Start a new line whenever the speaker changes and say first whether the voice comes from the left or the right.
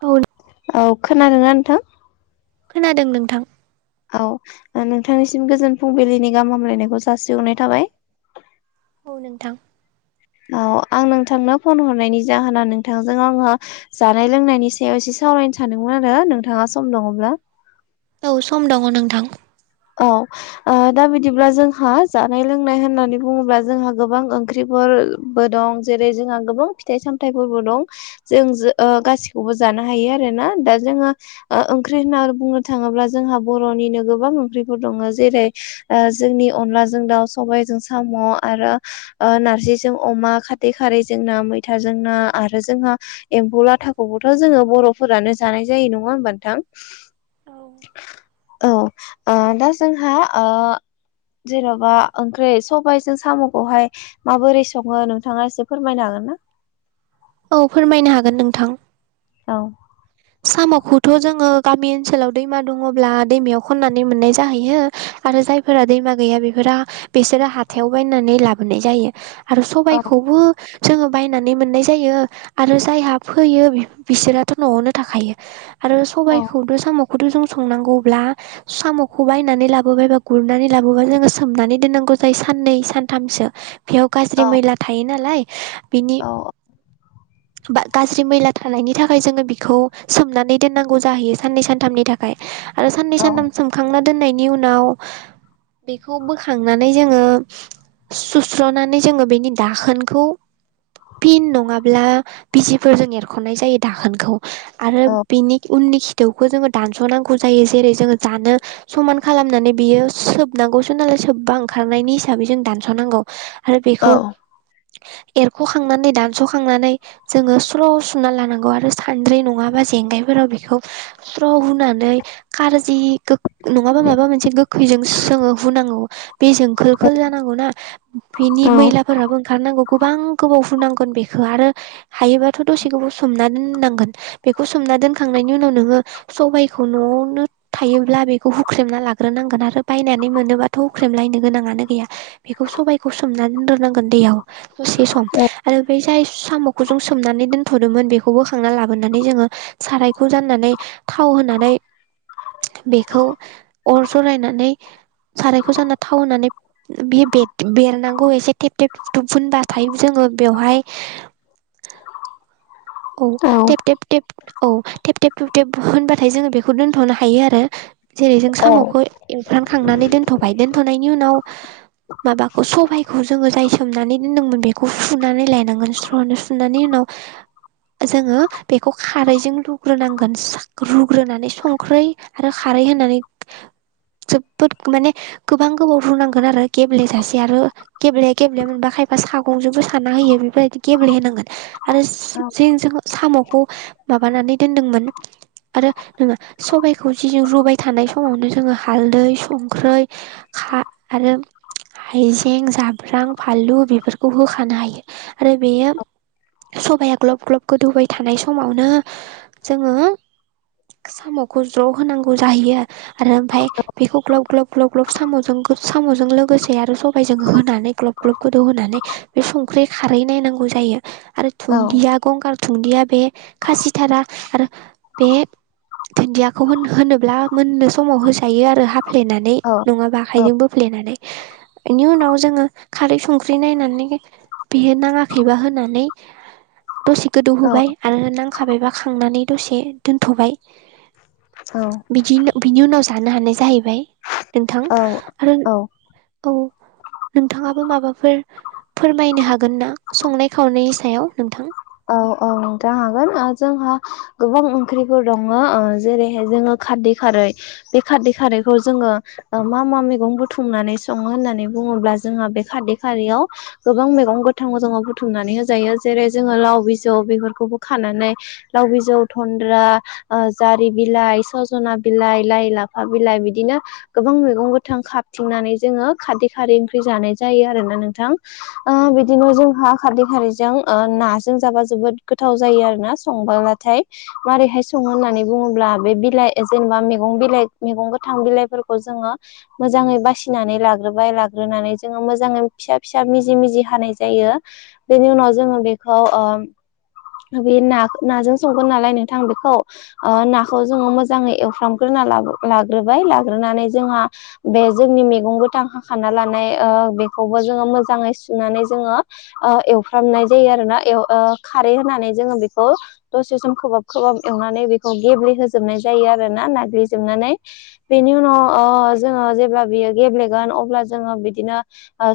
right: औ
left: औ खोनादों ना नोंथां
right: खोनादों नोंथां
left: औ नोंथांनिसिम गोजोन फुंबिलिनि गाहाम हामलायनायखौ जासिहरनाय थाबाय
right: नोंगौ नोंथां
left: औ आं नोंथांनो फन हरनायनि जाहोना नोंथांजों आङो जानाय लोंनायनि सायाव एसे सावरायनो सानदोंमोन आरो नोंथाङा सम दङब्ला
right: औ सम दङ नोंथां
left: औ दा बिदिब्ला जोंहा जानाय लोंनाय होननानै बुङोब्ला जोंहा गोबां ओंख्रिफोर बो दं जेरै जोंहा गोबां फिथाइ सामथाइफोरबो दं जों गासिखौबो जानो हायो आरोना दा जोंहा ओ ओंख्रि होननानै बुंनो थाङोब्ला जोंहा बर'निनो गोबां ओंख्रि दङ जेरै जोंनि अनलाजों दाउ सबायाइजों साम' आरो नारजिजों अमा खाथै खारैजों ना मैथाजों ना आरो जोंहा एम्फौ लाथाखौबोथ' जोङो बर'फोरानो जानाय जायो नङा होमबा नोथां
right: औ
left: औ ओ दा जोंहा ओ जेन'बा ओंख्रैं सबायाइजों साम'खौहाय माबोरै सङो नोंथाङा एसे फोरमायनो हागोन ना
right: औ फोरमायनो हागोन नोंथां।
left: औ।
right: साम'खौथ' जोङो गामि ओनसोलाव दैमा दङब्ला दैमायाव खननानै मोननाय जाहैयो आरो जायफोरा दैमा गैया बेफोर बिसोरो हाथायाव बायनानै लाबोनाय जायो आरो
left: औ
right: सबायखौबो जोङो बायनानै मोननाय जायो आरो जायहा फैयो बिसोराथ' न'आवनो थाखायो। आरो
left: औ
right: सबायाइखौद साम'खौद जों संनांगौब्ला साम'खौ बायनानै लाबोबाय एबा गुरनानै लाबोबा जोङो सोमनानै दोननांगौ जायो साननै सानथामसो। बेयाव गाज्रि
left: औ
right: मैला थायो नालाय बिनि।
left: औ
right: बा गाज्रि मैला थानायनि थाखाय जोङो बेखौ सोमनानै दोननांगौ जाहैयो साननै सानथामनि थाखाय आरो साननै
left: औ
right: सानथाम सोमखांना दोननायनि उनाव। बेखौ बोखांनानै जोङो। सुस्र'नानै जोङो बेनि दाखोनखौ फिन नङाब्ला बिजसिफोरजों एरख'नाय जायो दाखोनखौ। आरो
left: औ
right: बिनि उननि खिथौखौ जोङो दानस'नांगौ जायो जेरै जोङो जानो। समान खालामनानै बियो सोबनांगौसो नालाय सोबबा ओंखारनायनि हिसाबै जों दानस'नांगौ आरो
left: औ
right: बेखौ। एरख'खांनानै दानस'खांनानै जोङो स्र' सुना लानांगौ आरो सानद्रि नङा। बा जेंगायफोराव बेखौ स्र' होनुानै कारजि। नङाबा माबा मोनसे गोखैजों जोङो हुनांगौ बे जोंखोलखौ जानांगौ ना बिनि
left: औ
right: मैलाफोराबो ओंखारनांगौ गोबां गोबाव होनुनांगोन बेखौ आरो। हायोबाथ' दसेखौबाव सोमना दोननांगोन बेखौ सोमना दोनखांनायनि उनाव नोङो। सबायाइखौ न'आवनो। थायोब्ला बेखौ हुख्रेमना लाग्रोनांगोन आरो बायनानै मोनोबाथ' हुख्रेमलायनो गोनाङानो गैया बेखौ सबाइखौ सोमनानै दोन द्रनांगोन दैयाव दसे सम आरो बेफ्राय जाय साम'खौ जों सोमनानै दोनथ'दोंमोन बेखौबोखांना लाबोन नानै जोङो सारायखौ जाननानै थाव होनानै बेखौ अर जरायनानै सारायखौ जाना थाव होनानै बे बेरनांगौ एसे थेब थेब थेब थुब फबाथाय जोङो बेवहाय औ टेब टेब थेब औ थेब थुटेब होनबाथाय जोङो बेखौ दोनथ'नो हायो आरो जेरै जों
left: औ
right: साम'खौ एवफ्रानखांनानै दोनथ'बाय दोनथ'नायनि उनाव माबाखौ सबाइखौ जोङो जाय सोमनानै दोनदोंमोन बेखौ सुनानै लायनांगोन स्र'नो स्र नानै उनाव। जोङो बेखौ खारैजों रुग्रोनांगोन रुग्रोनानै संख्रै आरो खारै होनानै जोबोद माने गोबां गोबाव रुनांगोन आरो गेम्लेेजासे आरो गेब्ले गेब्लेयाबा मोनबा खायफा सागंजोंबो सारना होयो बेफोरबायदि गेब्लेहांगोन आरो जि जों साम'खौ माबानानै दोनदोंमोन। आरो जोङो सबायाइखौ जि रुबाय थानाय समावनो जोङो हालदै संख्रै आरो हाइजें जाब्रां फानलु बेफोरखौ होखानो हायो आरो बेयो सबाया ग्लब ग्लब गोदौबाय थानाय समावनो जोङो साम'खौ ज' होनांगौ जाहैयो आरो आमफ्राय बेखौ ग्लब ग्लब ग्लब ग्लब साम'जों साम'जों लोगोसे आरो सबायजों होनानै ग्लब ग्लब गोदौहोनानै बे संख्रि खारै नायनांगौ जायो आरो
left: औ
right: गंगार दुन्दिया बे खासिथारा आरो बे। दुन्दियाखौ होन होनोब्ला मोननो समाव होजायो आरो हा फ्लेनानै नङाबा आखाइजोंबो बोफ्लेनानै। बेनि उनाव जोङो खारै संख्रि नायनानै बियो नाङाखैबा होनानै। दसे गोदौहोबाय आरो नांखाबायबा खांनानै दसे दोनथ'बाय बिदि बिनि उनाव जानो हानाय जाहैबाय नोंथां
left: औ
right: आरो
left: औ
right: औ नोंथाङाबो माबाफोर फोरमायनो हागोन ना संनाय खावनायनि सायाव नोंथां?
left: औ-औ नोंथां हागोन। ओ जोंहा गोबां ओंख्रिफोर दङ जेरैहाय जोङो। खारदै खारै बे खारदै खारैखौ जोङो मा मा मैगं बुथुमनानै सङो होननानै बुङोब्ला जोंहा बे खारदै खारैयाव गोबां मैगं गोथां गोजाङाव बुथुमनानै होजायो जेरै जोङो लाव बिजौ बेफोरखौबो खानानै लाव बिजौ थनन्द्रा। ओ जारि बिलाइ सजना बिलाइ लाइ लाफा बिलाइ बिदिनो गोबां मैगं गोथां खाबथिंनानै जोङो खारदै खारै ओंख्रि जानाय जायो आरोना नोंथां। बिदिनो जोंहा खारदै खारैजों ना जों जाबा जोबोद गोथाव जायो आरोना संबलाथाय। मारैहाय सङो होननानै बुङोब्ला बे बिलाइ जेनेबा मैगं बिलाइ मैगं गोथां बिलाइफोरखौ जोङो मोजाङै बासिनानै लाग्रोबाय लाग्रोनानै जोङो मोजाङै फिसा फिसा मिजि मिजि हानाय जायो। बेनि उनाव जोङो बेखौ ओ‌। बे ना नाजों संगोन नालाय नोंथां बेखौ ओ‌ नाखौ जोङो मोजाङै एवफ्रामग्रोना लाबो लाग्रोबाय लाग्रोनानै जोंहा बे जोंनि मैगं गोथां हाखाना लानाय ओ बेखौबो जोङो मोजाङै सुनानै जोङो ओ एवफ्रामनाय जायो आरो ना एव‌‌ ओ खारै होनानै जोङो बेखौ। दसे सम खोबहाब खोबहाब एवनानै बेखौ गेब्लेहोजोबनाय जायो आरो ना नाग्लिजोबनानै बेनि उनाव जोङो जेब्ला बियो गेब्लेगोन अब्ला जोङो बिदिनो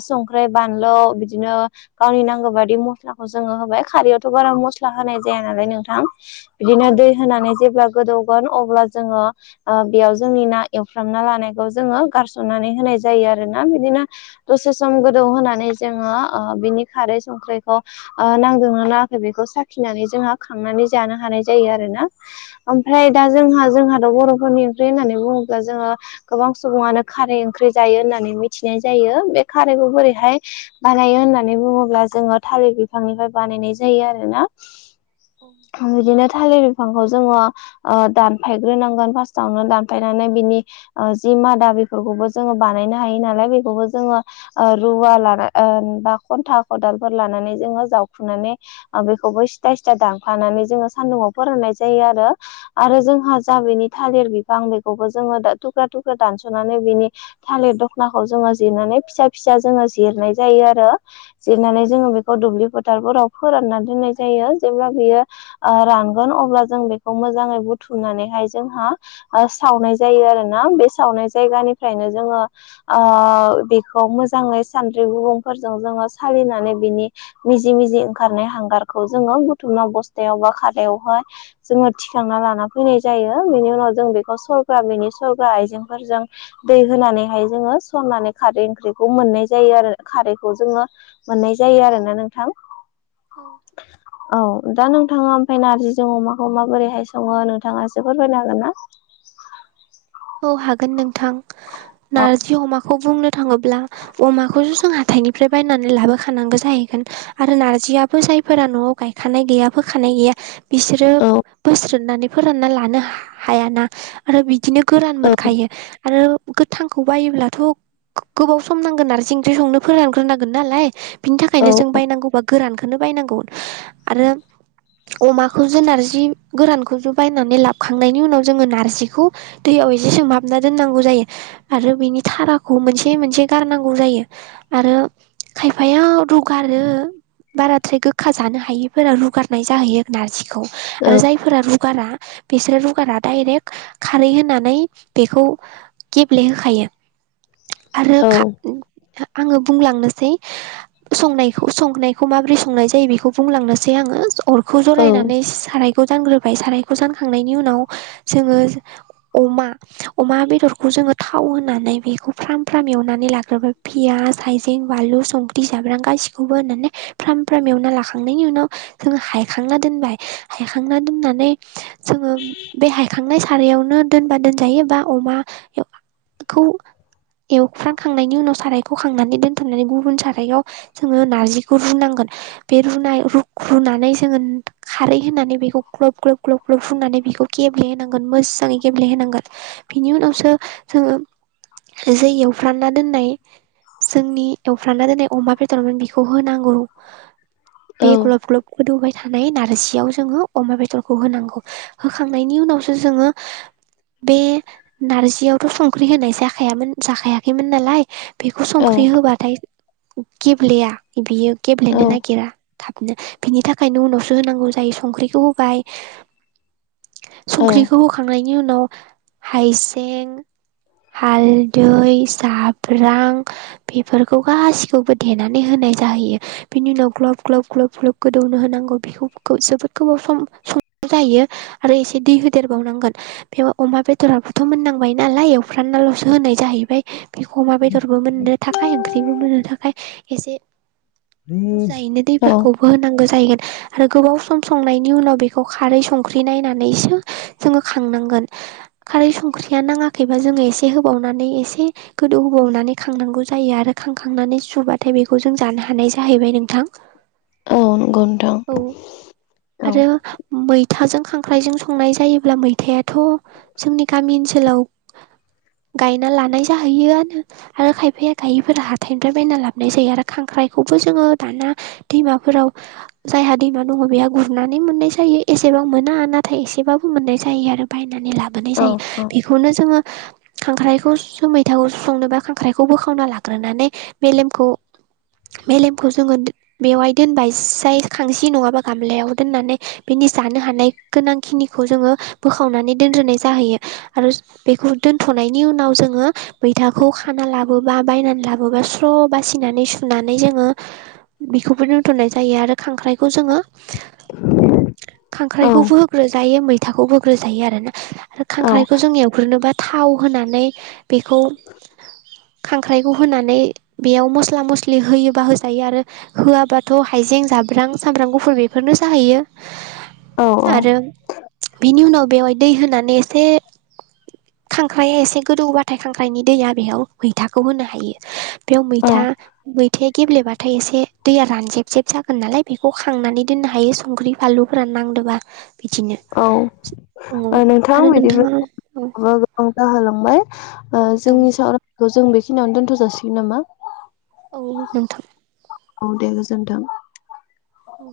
left: संख्रै बानलु बिदिनो गावनि नांगौ बायदि मस्लाखौ होबाय खारयावथ बारा मस्ला होनाय जाया नालाय नोंथां
right: औ
left: बिनो दै होनानै जे गोदौगोन अब्ला जोङो। ओ बेयाव जोंनि ना एवफ्रामना लानायखौ जोङो गारसननानै होनाय जायो आरो ना बिदिनो दसे सम गोदौ होनानै जोङो ओ बिनि खारै संख्रैखौ। नांदोंना नाङाखै बेखौ साखिनानै जोंहा खांनानै जानो हानाय जायो आरो ना ओमफ्राय दा जोंहा जोंहाथ' बर'फोरनिफ्राय होननानै बुङोब्ला जोङो गोबां सुबुङानो खारै ओंख्रि जायो होननानै मिथिनाय जायो बे खारैखौ बोरैहाय बानायो होननानै बुङोब्ला जोङो थालिर बि बिफांनिफ्राय बानायनाय जायो आरोना बिदिनो थालिर बिफांखौ जोङो दानफायग्रोनांगोन फार्स्टावनो दानफायनानै बिनि जि मादा बेफोरखौबो जोङो बानायनो हायो नालाय बेखौबो जोङो रुवा लाना बा खन्था खदालफोर लानानै जोङो जावखुनानै बेखौबो सिथा सिथा दानफानानै जोङो सान्दुुंआव फोराननाय जायो आरो। आरो जोंहा जा बिनि थालिर बिफां बेखौबो जोङो थुख्रा थुख्रा दानस'नानै बिनि थालिर दखनाखौ जोङो जिरनानै फिसा फिसा जोङो जिरनाय जायो आरो। जिरनानै जोङो बेखौ दुब्लि फोथारफोराव फोरानना दोननाय जायो जेब्ला बियो ओ रानगोन अब्ला जों बेखौ मोजाङै बुथुमनानैहाय जोंहा ओ सावनाय जायो आरोना बे सावनाय जायगानिफ्रायनो जोङो। बेखौ मोजाङै सानद्रि गुबुंफोरजों जोङो सालिनानै बिनि मिजि मिजि ओंखारनाय हांगारखौ जोङो बुथुमना बस्थायाव बा खारायावहाय जोङो थिखांना लाना फैनाय जायो बेनि उनाव जों बेखौ सरकार बेनि सरगार आइजेंफोरजों दै होनानैहाय जोङो सननानै खारै ओंख्रिखौ मोननाय जायो आरो खारैखौ जोङो मोननाय जायो आरोना नोंथां।
right: औ।
left: औ दा नोंथाङा ओमफ्राय नार्जिजों अमाखौ माबोरैहाय सङो नोंथाङासो फोरमायनो हागोन ना?
right: औ हागोन नोंथां
left: औ
right: नारजि अमाखौ खौ बुंनो थाङोब्ला अमाखौसो जों हाथाइनिफ्राय बायनानै लाबोखानांगौ जाहैगोन। आरो नारजिआाबो जायफोरा न'आव गायखानाय गैया फोखानाय गैया बिसोरो
left: औ
right: बोस्रोननानै फोरानना लानो हायाना आरो बिदिनो गोरान
left: औ
right: मोनखायो आरो गोथांखौ बायोब्लाथ' गोबाव सम नांगोन नारजि ओंख्रि संनो फोरानग्रोनांगोन नालाय बिनि
left: औ
right: थाखायनो जों बायनांगौबा गोरानखौनो बायनांगौ आरो अमाखौजो नार्जि गोरानखौजो बायनानै लाबखांनायनि उनाव जोङो नार्जिखौ दैयाव एसे सोमहाबना दोननांगौ जायो आरो बिनि थाराखौ मोनसे मोनसे गारनांगौ जायो। आरो खायफाया रुगारो बाराद्राय गोखा जानो हायिफोरा रुगारनाय जाहैयो। नारजिखौ
left: औ
right: आरो जायफोरा रुगारा बिसोरो रुगारा डाइरेक्ट खारै होना बेखौ गेब्लेहोखायो आरो
left: औ
right: खा आङो बुंलांनोसै संनायखौ संनायखौ माबोरै संनाय जायो बेखौ बुंलांनोसै आङो अरखौ
left: औ
right: जरायनानै सारायखौ जानग्रोबाय सारायखौ जानखांनायनि उनाव जोङो अमा अमा बेदरखौ जोङो थाव होनानै बेखौ फ्राम फ्राम एवनानै लाग्रोबाय पियास थाइजें बानलु संख्रि जाब्रां गासैखौबो होनानै फ्राम फ्राम एवना लाखांनायनि उनाव जों हायखांना दोनबाय हायखांना दोननानै जोङो बे हायखांनाय सारायावनो दोनबा दोनजायो बा अमा खौ एवफ्रानखांनायनि उनाव सारायखौ खांनानै दोनथ'नानै गुबुन साराइआव जोङो नारजिखौ रुनांगोन। बे रुनाय रु रुनानै जोङो खारै होनानै बेखौ ग्लब ग्लब ग्लब फुननानै बेखौ गेब्ले होनांगोन मोजाङै गेब्लेहोनांगोन बिनि उनावसो जोङो एसे एवफ्रामना दोननाय जोंनि एवफ्रामना दोन्नाय अमा बेदरमोन बेखौ होनांगौ।
left: औ
right: बे ग्लब ग्लब गोदौबाय थानाय नारजियाव जोङो अमा बेदरखौ होनांगौ होखांनायनि उनावसो जोङो बे नारजियावथ' संख्रि होनाय जाखायामोन जाखायाखैमोन नालाय बेखो संख्रि होबाथाय गेब्लेया बियो
left: औ
right: गेब्लेनो नागिरा थाबनो बिनि थाखायनो उनावसो होनांगौ जायो संख्रिखौ होबाय संख्रिखौ होखांनायनि उनाव हायजें हालदै जाब्रां बेफोरखौ गासिखौबो देनानै होनाय जाहैयो। बिनि उनाव ग्लब - ग्लब - ग्लब - ग्लब गोदौनो होनांगौ बे जोबोद गोबाव सम संनाय जायो। आरो इसे दै होदेरबावनांगोन। बेव अमा बेदराबोथ' मोननांबाय नालाय एवफ्रामनाल'सो होनाय जाहैबाय बिखौ अमा बेदरबो मोननो थाखाय ओंख्रिबो मोननो थाखाय एसे बुरजायैनो
left: औ
right: दैफोरखौबो होनांगौ जाहैगोन। आरो गोबाव सम संनायनि उनाव बेखौ खारै संख्रि नायनानैसो जोङो खांनांगोन। खारै संख्रिया नाङाखैबा जोङो एसे होबावनानै एसे गोदौ होबावनानै खांनांगौ जायो आरो खांखांनानै सुबाथाय बेखौ जों जानो हानाय जाहैबाय नोंथां।
left: औ नंगौ नोंथां
right: औ
left: औ
right: आरो मैथाजों खांख्राइजों संनाय जायोब्ला मैथायाथ' जोंनि गामि ओनसोलाव गायना लानाय जाहैयोनाआनो। आरो खायफाया गायिफोरा हाथाइनिफ्राय बायना लाबोनाय जायो आरो खांख्राइखौबो जोङो दाना दैमाफोराव जायहा दैमा दङ बेहा गुरनानै मोननाय जायो एसेबां मोना नाथाय एसेबाबो मोननाय जायो आरो बायनानै लाबोनाय
left: औ
right: जायो
left: औ
right: बेखौनो जोङो खांख्राइखौ स' मैथाखौ संनोबा खांख्राइखौ बोखावना लाग्रोनानै मेलेमखौ मेलेमखौ जोङो बेवहाय दोनबाय जाय खांसि नङाबा गामलायाव दोननानै बिनि जानो हानाय गोनांखिनिखौ जोङो बोखावनानै दोनग्रोनाय जाहैयो। आरो बेखौ दोनथ'नायनि उनाव जोङो मैथाखौ खाना लाब बोबा बायनानै लाबोबा स्र' बासिनानै सुनानै जोङो बेखौबो दोनथ'नाय जायो आरो खांख्राइखौ जोङो
left: औ
right: खांख्राइखौबो होग्रो जायो मैथाखौबो होग्रो जायो आरोना आरो
left: औ
right: खांख्राइखौ जों एवग्रोनोबा थाव होनानै बेखौ खांख्राइखौ होनानै बेयाव मस्ला मस्लि होयोबा होजायो आरो होआबाथ' हाइजें जाब्रां सामब्राम गुफुर बेफोरनो जाहैयो। आरो बेनि उनाव बेवहाय दै होनानै एसे खांख्राइआ एसे गोदौबाथाय खांख्राइनि दैया बेयाव मैथाखौ होनो हायो। बेयाव
left: औ
right: मैथा मैथाया गेब्लेबाथाय एसे दैया रानजेब जेब जागोन नालाय बेखौ खांनानै दोननो हायो संख्रि फालुफोर नांदोंबा बिदिनो
left: औ
right: औ
left: ओ नोंथां
right: आरो
left: बिदिबा
right: नोंथाङा औ
left: [unintelligible] [unintelligible] जाहोलांबाय ओ
right: औ
left: जोंनि सावरायनायखौ जों बेखिनियावनो दोन्थ' जासिगोन नामा?
right: औ नोंथां।
left: औ दे गोजोन्थों।
right: औ।